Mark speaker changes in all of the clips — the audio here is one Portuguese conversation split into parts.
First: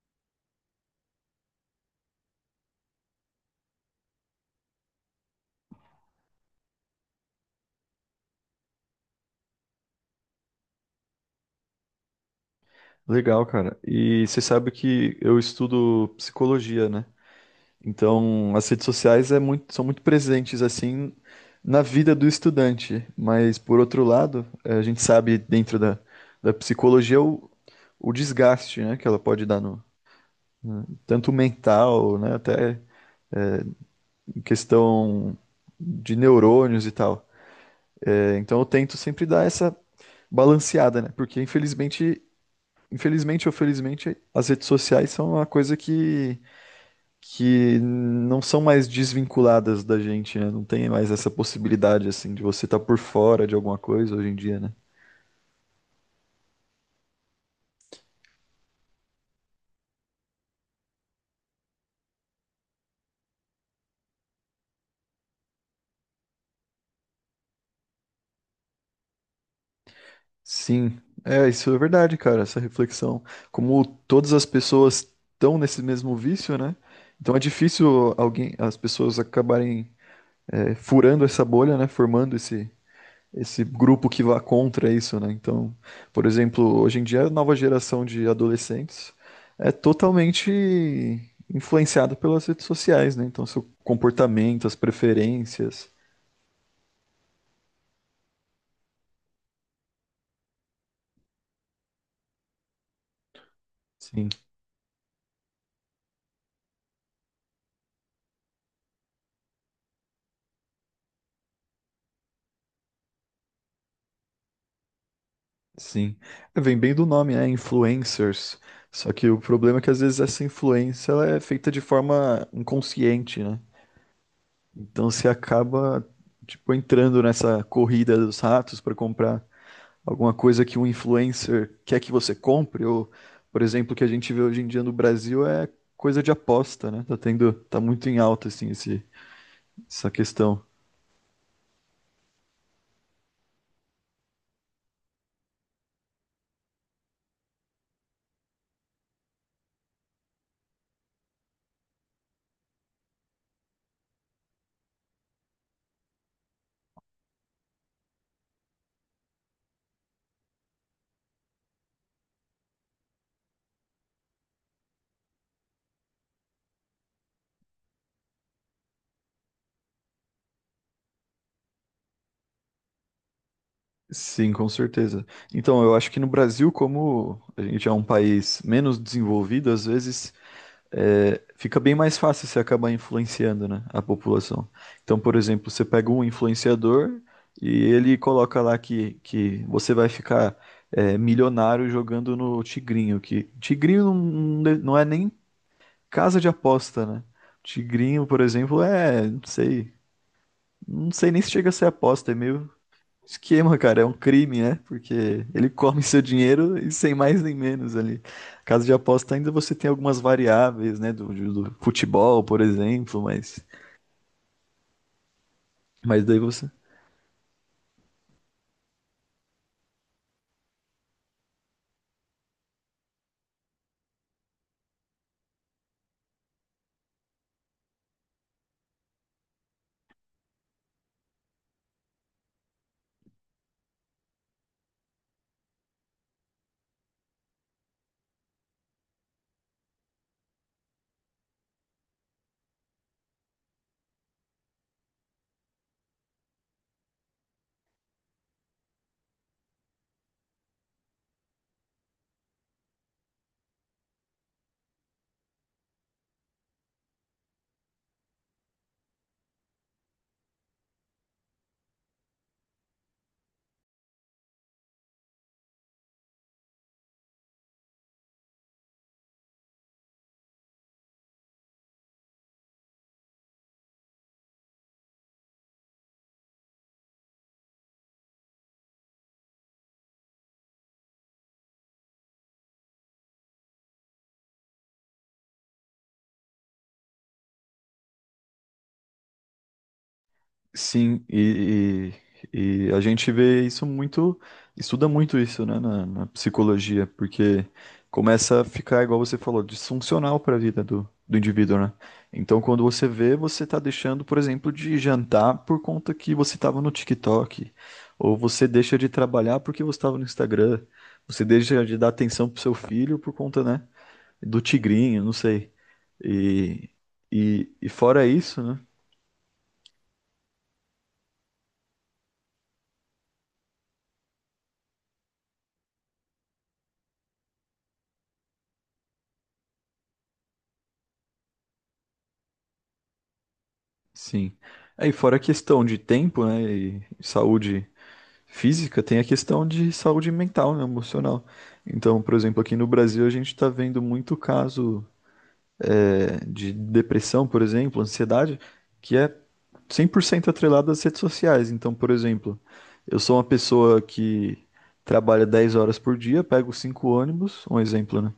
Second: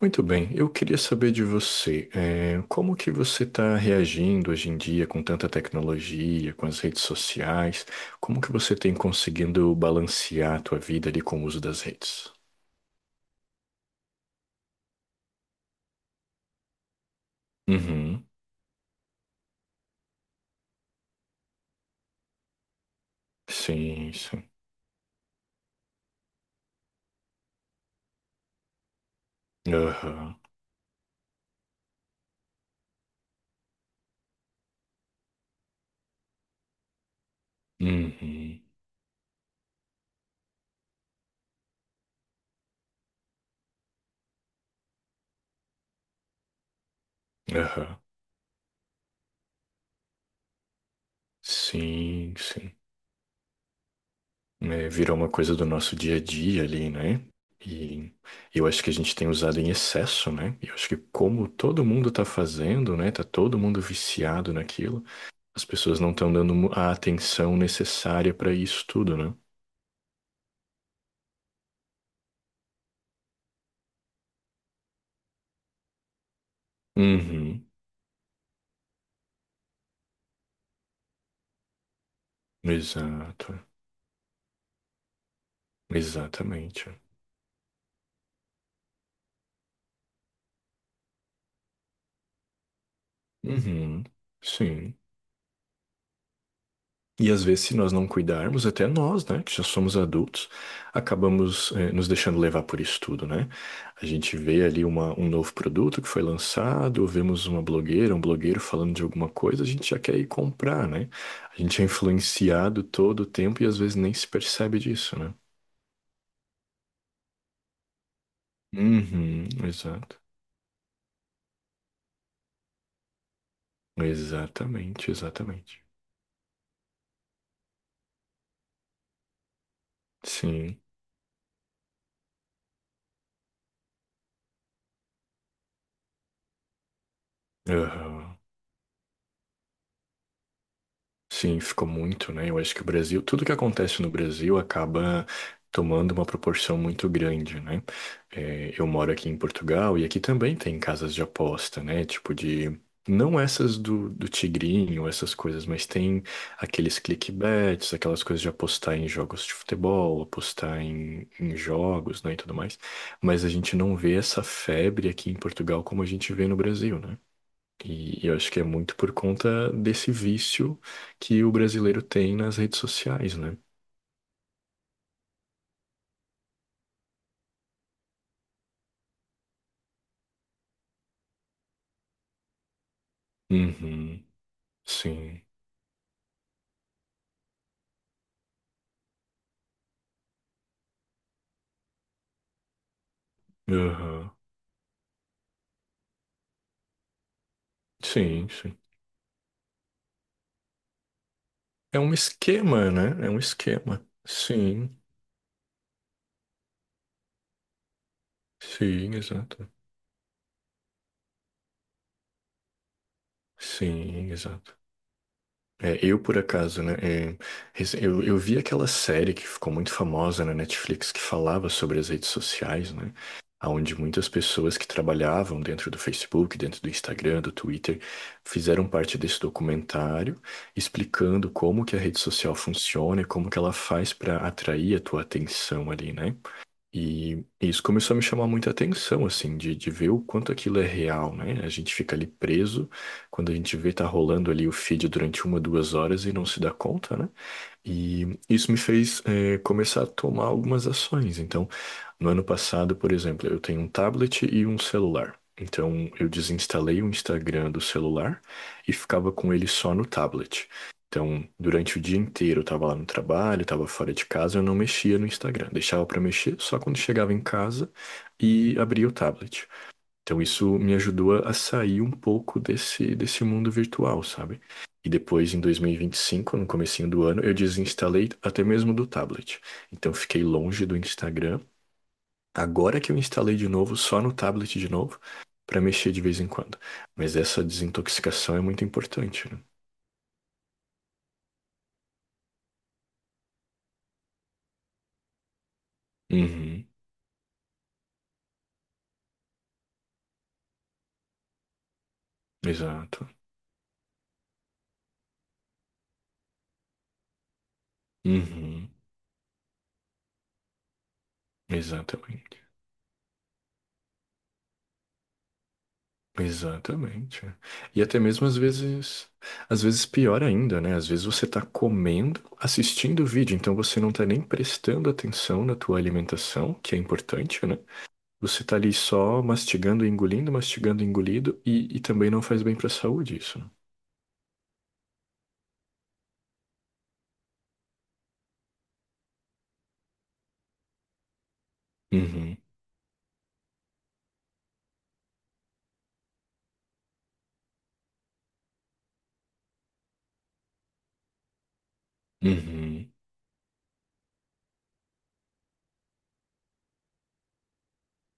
Speaker 1: Muito bem, eu queria saber de você, como que você está reagindo hoje em dia com tanta tecnologia, com as redes sociais? Como que você tem conseguindo balancear a tua vida ali com o uso das redes?
Speaker 2: Legal, cara. E você sabe que eu estudo psicologia, né?
Speaker 1: Uhum,
Speaker 2: Então, as redes sociais são muito presentes, assim, na vida do estudante. Mas, por outro
Speaker 1: sim,
Speaker 2: lado,
Speaker 1: sim.
Speaker 2: a gente sabe, dentro da psicologia, o desgaste, né, que ela pode dar no,
Speaker 1: Aham,
Speaker 2: né, tanto mental, né, até em questão de neurônios e tal. É, então,
Speaker 1: uhum,
Speaker 2: eu tento sempre dar essa balanceada, né? Porque, infelizmente ou felizmente, as redes sociais são uma coisa que
Speaker 1: aham.
Speaker 2: não são mais desvinculadas da gente, né? Não tem mais essa possibilidade, assim,
Speaker 1: Sim,
Speaker 2: de você
Speaker 1: sim.
Speaker 2: estar por fora de alguma coisa hoje em dia, né?
Speaker 1: É, virou uma coisa do nosso dia a dia ali, né? E eu acho que a gente tem usado em excesso, né? Eu acho que como todo mundo tá fazendo, né? Tá todo mundo viciado naquilo. As pessoas não estão dando a atenção necessária para isso tudo, né?
Speaker 2: Sim, é, isso é verdade, cara, essa reflexão. Como todas as pessoas estão nesse mesmo vício, né? Então é
Speaker 1: Uhum,
Speaker 2: difícil alguém, as pessoas acabarem furando essa bolha, né? Formando esse,
Speaker 1: exato,
Speaker 2: esse grupo que vá contra isso, né? Então, por exemplo, hoje
Speaker 1: exatamente.
Speaker 2: em dia a nova geração de adolescentes é totalmente influenciada pelas redes sociais, né? Então, seu
Speaker 1: Uhum,
Speaker 2: comportamento, as
Speaker 1: sim.
Speaker 2: preferências.
Speaker 1: E às vezes, se nós não cuidarmos, até nós, né, que já somos adultos, acabamos, nos deixando levar por isso tudo, né? A
Speaker 2: Sim,
Speaker 1: gente vê ali um novo produto que foi lançado, ou vemos uma blogueira, um blogueiro falando de alguma coisa, a gente já quer ir comprar, né? A gente é influenciado todo o tempo e às vezes nem se percebe disso, né?
Speaker 2: sim. É, vem bem do nome, é influencers. Só que o
Speaker 1: Uhum,
Speaker 2: problema é que às
Speaker 1: exato.
Speaker 2: vezes essa influência ela é feita de forma inconsciente, né? Então
Speaker 1: Exatamente,
Speaker 2: você
Speaker 1: exatamente.
Speaker 2: acaba tipo entrando nessa corrida dos ratos para comprar alguma coisa que
Speaker 1: Sim.
Speaker 2: um influencer quer que você compre, ou, por exemplo, o que a gente vê hoje em dia no Brasil é coisa de aposta, né? Tá tendo, tá muito em
Speaker 1: Aham.
Speaker 2: alta, assim, essa questão.
Speaker 1: Sim, ficou muito, né? Eu acho que o Brasil, tudo que acontece no Brasil acaba tomando uma proporção muito grande, né? É, eu moro aqui em Portugal e aqui também tem casas de aposta, né? Tipo de. Não essas do tigrinho, essas coisas, mas tem aqueles clickbets, aquelas coisas de apostar em jogos de futebol, apostar em jogos, né, e tudo mais. Mas a gente não vê essa febre aqui em Portugal como a gente vê no Brasil, né? E eu acho que é muito por conta desse vício que o brasileiro tem nas redes sociais, né?
Speaker 2: Sim, com certeza. Então, eu acho que no Brasil, como a gente é um país menos desenvolvido, às vezes fica bem mais fácil você acabar influenciando, né, a
Speaker 1: Uhum,
Speaker 2: população. Então, por
Speaker 1: sim,
Speaker 2: exemplo, você pega um influenciador e ele coloca lá que você vai ficar milionário jogando no Tigrinho, que Tigrinho não,
Speaker 1: aham,
Speaker 2: não não é nem casa de aposta, né? Tigrinho, por
Speaker 1: sim, sim.
Speaker 2: exemplo, não sei, não sei nem se chega a ser
Speaker 1: É um
Speaker 2: aposta, é meio.
Speaker 1: esquema, né? É um
Speaker 2: Esquema, cara,
Speaker 1: esquema.
Speaker 2: é um crime, né?
Speaker 1: Sim,
Speaker 2: Porque ele come seu dinheiro e sem mais nem menos ali. Caso de
Speaker 1: sim,
Speaker 2: aposta, ainda
Speaker 1: exato.
Speaker 2: você tem algumas variáveis, né? Do futebol, por exemplo, mas,
Speaker 1: Sim, exato. É, eu,
Speaker 2: mas
Speaker 1: por
Speaker 2: daí você.
Speaker 1: acaso, né? Eu vi aquela série que ficou muito famosa na Netflix que falava sobre as redes sociais, né? Onde muitas pessoas que trabalhavam dentro do Facebook, dentro do Instagram, do Twitter, fizeram parte desse documentário explicando como que a rede social funciona e como que ela faz para atrair a tua atenção ali, né? E isso começou a me chamar muita atenção, assim, de ver o quanto aquilo é real, né? A gente fica ali preso, quando a gente vê tá rolando ali o feed durante 2 horas e não se dá conta, né? E isso me fez começar a tomar algumas ações. Então, no ano passado, por exemplo, eu tenho um tablet e um celular. Então, eu desinstalei o Instagram do celular e ficava com ele só no tablet. Então, durante o dia inteiro, eu estava lá no trabalho, estava fora de casa, eu não mexia no Instagram. Deixava para mexer só quando chegava em casa e abria o tablet. Então isso me ajudou a sair um pouco desse mundo virtual, sabe? E depois, em dois mil e vinte e cinco, no comecinho do ano, eu desinstalei até mesmo do tablet. Então fiquei longe do Instagram. Agora que eu instalei de novo, só no tablet de novo, para mexer de vez em quando. Mas essa desintoxicação é muito importante, né?
Speaker 2: Sim, e a gente vê isso muito, estuda muito isso, né, na
Speaker 1: Uhum,
Speaker 2: psicologia, porque começa a ficar, igual você falou, disfuncional para a vida do indivíduo, né? Então, quando você
Speaker 1: exato.
Speaker 2: vê, você tá deixando, por exemplo, de jantar por conta que você estava no TikTok, ou você
Speaker 1: Uhum,
Speaker 2: deixa de trabalhar porque você estava no Instagram, você deixa de dar atenção
Speaker 1: exatamente.
Speaker 2: pro seu filho por conta, né, do tigrinho, não sei. E,
Speaker 1: Exatamente.
Speaker 2: e
Speaker 1: E até
Speaker 2: fora
Speaker 1: mesmo às
Speaker 2: isso, né?
Speaker 1: vezes, às vezes pior ainda, né? Às vezes você tá comendo, assistindo o vídeo, então você não tá nem prestando atenção na tua alimentação, que é importante, né? Você tá ali só mastigando, engolindo, mastigando, engolido, e também não faz bem pra saúde isso, né?
Speaker 2: Sim. Aí, fora a questão de tempo, né, e saúde física, tem a questão de saúde mental, né, emocional. Então, por
Speaker 1: Uhum,
Speaker 2: exemplo, aqui no Brasil a gente está vendo muito caso de depressão, por exemplo, ansiedade, que é 100% atrelado às redes sociais. Então, por exemplo,
Speaker 1: uhum,
Speaker 2: eu sou uma pessoa que trabalha 10 horas por dia, pego cinco ônibus, um exemplo, né?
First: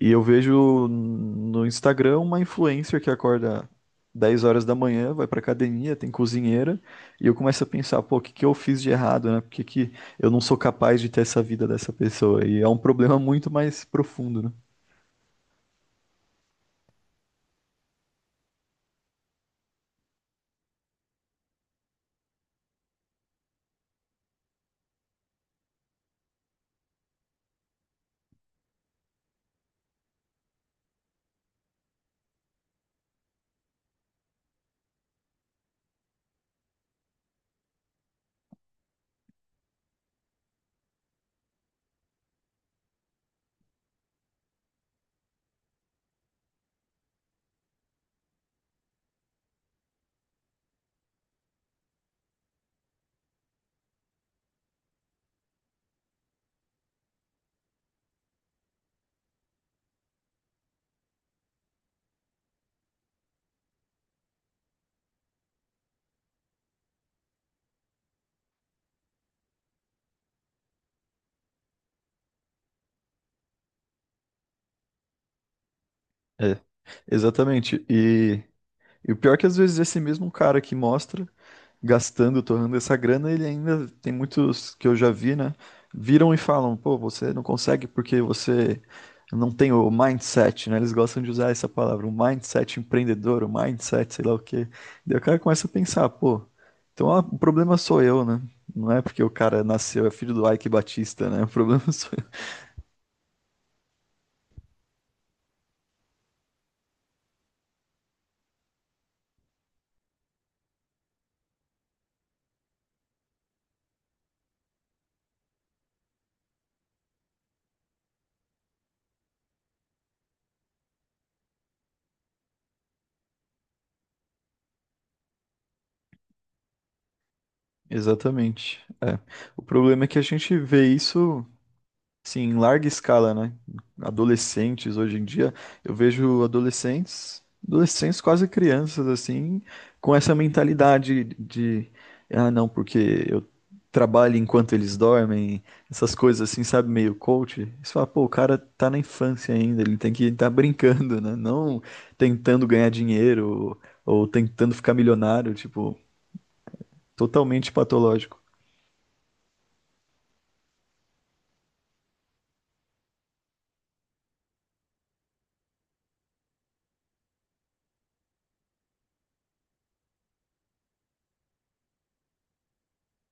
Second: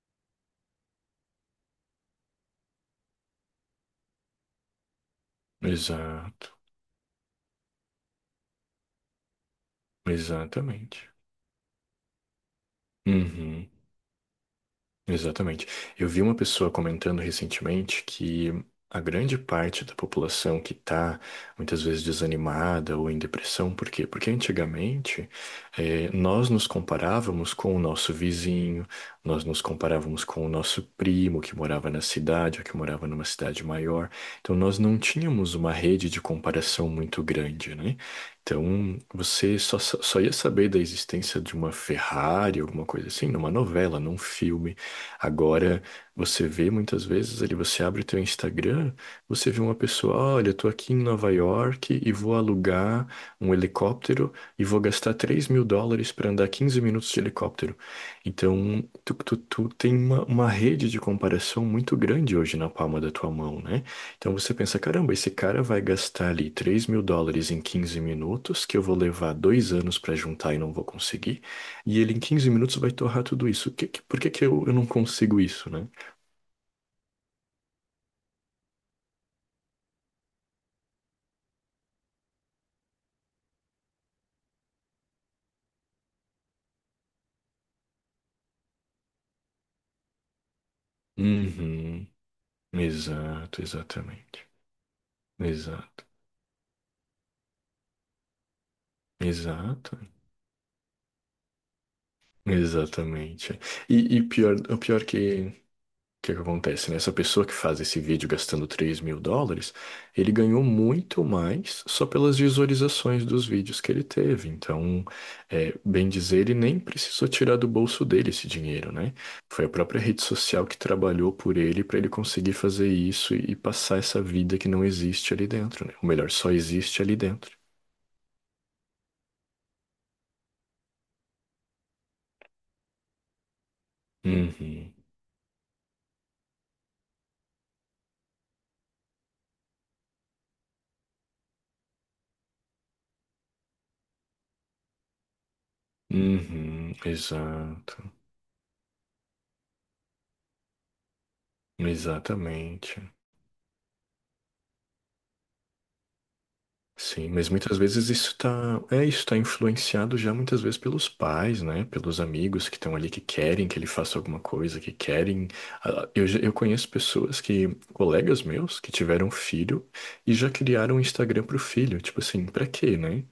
Speaker 2: E eu vejo no Instagram uma influencer que acorda 10 horas da manhã, vai pra academia, tem
Speaker 1: exato,
Speaker 2: cozinheira, e eu começo a pensar, pô, o que que eu fiz de errado, né? Por que que eu não sou capaz de
Speaker 1: exatamente.
Speaker 2: ter essa vida dessa pessoa? E é um problema muito
Speaker 1: Uhum.
Speaker 2: mais profundo, né?
Speaker 1: Exatamente. Eu vi uma pessoa comentando recentemente que a grande parte da população que está muitas vezes desanimada ou em depressão, por quê? Porque antigamente nós nos comparávamos com o nosso vizinho, nós nos comparávamos com o nosso primo que morava na cidade ou que morava numa cidade maior. Então nós não tínhamos uma rede de comparação muito grande, né? Então, você só ia saber da existência de uma Ferrari, alguma coisa assim, numa novela, num filme. Agora, você vê muitas vezes ali, você abre o teu Instagram, você vê uma pessoa, olha, eu tô aqui em Nova York e vou alugar um helicóptero e vou gastar US$ 3.000 para andar 15 minutos de helicóptero. Então, tu tem uma rede de comparação muito grande hoje na palma da tua mão, né? Então você pensa, caramba, esse cara vai gastar ali US$ 3.000 em 15 minutos, que eu vou levar 2 anos para juntar e não vou conseguir. E ele em 15 minutos vai torrar tudo isso. Por que que eu não consigo isso, né?
Speaker 2: É, exatamente. E o pior é que às vezes esse mesmo cara que mostra gastando, torrando essa grana, ele ainda tem muitos que eu já vi, né? Viram e falam, pô, você não consegue porque você não tem o mindset, né? Eles gostam de usar essa palavra,
Speaker 1: Uhum.
Speaker 2: o mindset empreendedor, o
Speaker 1: Exato,
Speaker 2: mindset, sei lá o
Speaker 1: exatamente.
Speaker 2: quê. Daí o cara começa a
Speaker 1: Exato.
Speaker 2: pensar, pô, então ah, o problema sou eu, né? Não é porque o cara
Speaker 1: Exato.
Speaker 2: nasceu, é filho do Ike Batista, né? O problema sou eu.
Speaker 1: Exatamente. E pior, o que que acontece, né? Essa pessoa que faz esse vídeo gastando US$ 3.000, ele ganhou muito mais só pelas visualizações dos vídeos que ele teve. Então, bem dizer, ele nem precisou tirar do bolso dele esse dinheiro, né? Foi a própria rede social que trabalhou por ele para ele conseguir fazer isso e passar essa vida que não existe ali dentro, né? Ou melhor, só existe ali dentro.
Speaker 2: Exatamente. O problema é que a gente vê isso, sim, em larga escala, né?
Speaker 1: Uhum,
Speaker 2: Adolescentes hoje em dia, eu vejo adolescentes, adolescentes quase crianças assim, com essa mentalidade de, ah, não, porque eu trabalho enquanto eles dormem, essas coisas assim, sabe,
Speaker 1: uhum,
Speaker 2: meio coach. Você
Speaker 1: exato,
Speaker 2: fala, pô, o cara tá na infância ainda, ele tem que estar brincando, né? Não tentando ganhar
Speaker 1: exatamente.
Speaker 2: dinheiro ou tentando ficar milionário, tipo,
Speaker 1: Sim, mas
Speaker 2: totalmente
Speaker 1: muitas vezes isso
Speaker 2: patológico.
Speaker 1: está, é, isso está influenciado já muitas vezes pelos pais, né? Pelos amigos que estão ali que querem que ele faça alguma coisa, que querem. Ah, eu conheço pessoas que, colegas meus, que tiveram filho e já criaram um Instagram pro filho. Tipo assim, pra quê, né?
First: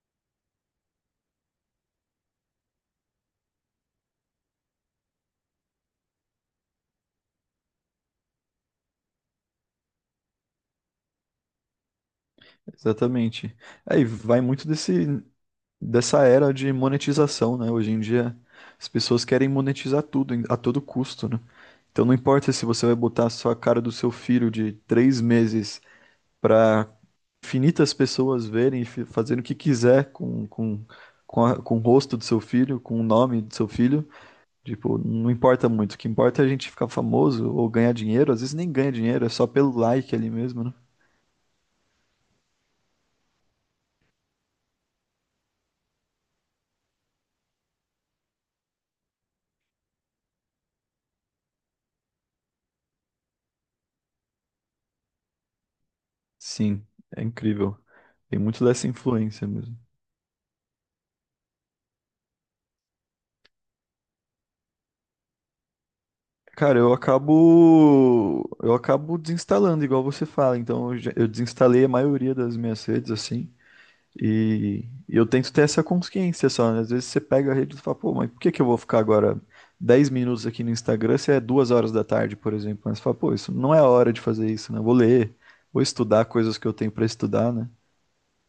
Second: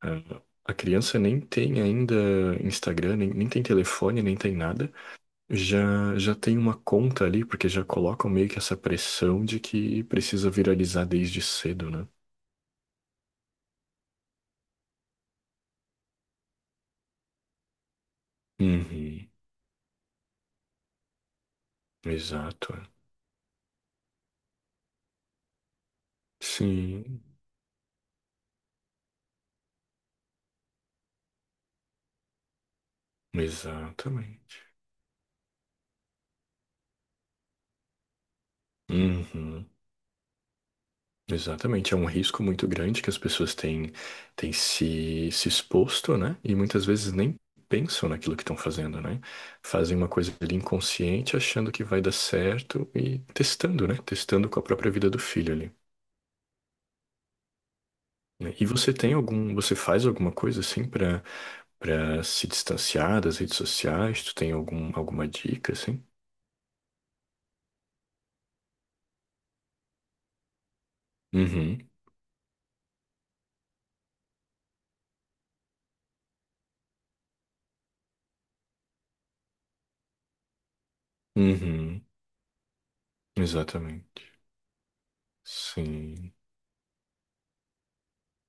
Speaker 1: Ah, a criança nem tem ainda Instagram, nem tem telefone, nem tem nada. Já tem uma conta ali, porque já colocam meio que essa pressão de que precisa viralizar desde cedo, né?
Speaker 2: Exatamente. Aí vai muito desse. Dessa era de monetização, né? Hoje em dia as pessoas
Speaker 1: Uhum.
Speaker 2: querem monetizar tudo a todo custo, né? Então não importa se
Speaker 1: Exato.
Speaker 2: você vai botar só a cara do seu filho de 3 meses para
Speaker 1: Sim,
Speaker 2: infinitas pessoas verem e fazerem o que quiser com o rosto do seu filho, com o nome do seu filho.
Speaker 1: exatamente.
Speaker 2: Tipo, não importa muito. O que importa é a gente ficar famoso ou ganhar dinheiro. Às vezes nem ganha dinheiro, é só
Speaker 1: Uhum,
Speaker 2: pelo like ali mesmo, né?
Speaker 1: exatamente. É um risco muito grande que as pessoas têm se exposto, né? E muitas vezes nem pensam naquilo que estão fazendo, né? Fazem uma coisa ali inconsciente, achando que vai dar certo e testando, né? Testando com a própria vida do filho ali,
Speaker 2: Sim, é incrível. Tem
Speaker 1: né?
Speaker 2: muito
Speaker 1: E
Speaker 2: dessa
Speaker 1: você
Speaker 2: influência
Speaker 1: você
Speaker 2: mesmo.
Speaker 1: faz alguma coisa assim para se distanciar das redes sociais? Tu tem alguma dica assim?
Speaker 2: Cara, eu acabo desinstalando, igual você fala. Então eu
Speaker 1: Uhum,
Speaker 2: desinstalei a maioria das minhas redes assim, e eu tento ter essa consciência só, né? Às vezes você pega a rede e fala, pô, mas por que que eu vou ficar agora 10 minutos aqui no Instagram se é 2 horas da
Speaker 1: uhum,
Speaker 2: tarde, por exemplo? Mas você fala, pô, isso não é a hora de
Speaker 1: exatamente.
Speaker 2: fazer isso, né? Eu vou ler, vou estudar
Speaker 1: Sim.
Speaker 2: coisas que eu tenho pra estudar, né?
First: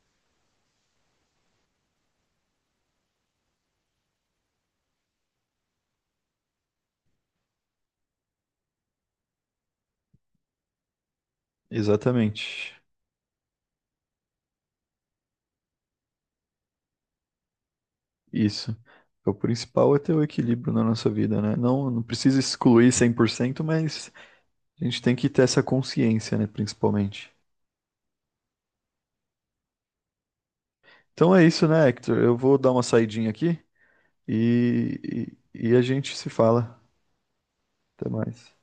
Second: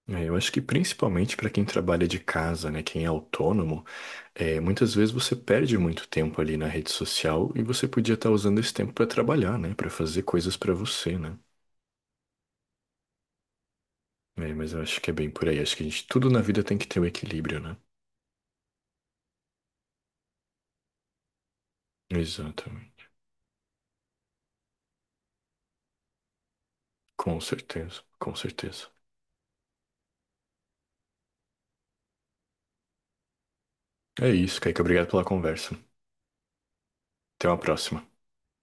Speaker 1: É, eu acho que principalmente para quem trabalha de casa, né, quem é autônomo, muitas vezes você perde muito tempo ali na rede social e você podia estar usando esse tempo para trabalhar, né, para fazer coisas para você, né?
Speaker 2: Exatamente.
Speaker 1: É, mas eu acho que é bem por aí. Acho que a gente, tudo na vida tem que ter um equilíbrio, né?
Speaker 2: Isso. O principal é ter o equilíbrio na nossa vida, né? Não, não precisa excluir
Speaker 1: Exatamente.
Speaker 2: 100%, mas a gente tem que ter essa consciência, né, principalmente.
Speaker 1: Com certeza, com certeza.
Speaker 2: Então é isso, né, Hector? Eu vou dar uma saidinha aqui
Speaker 1: É isso, Kaique. Obrigado pela
Speaker 2: e
Speaker 1: conversa.
Speaker 2: a gente se fala.
Speaker 1: Até uma próxima.
Speaker 2: Até mais.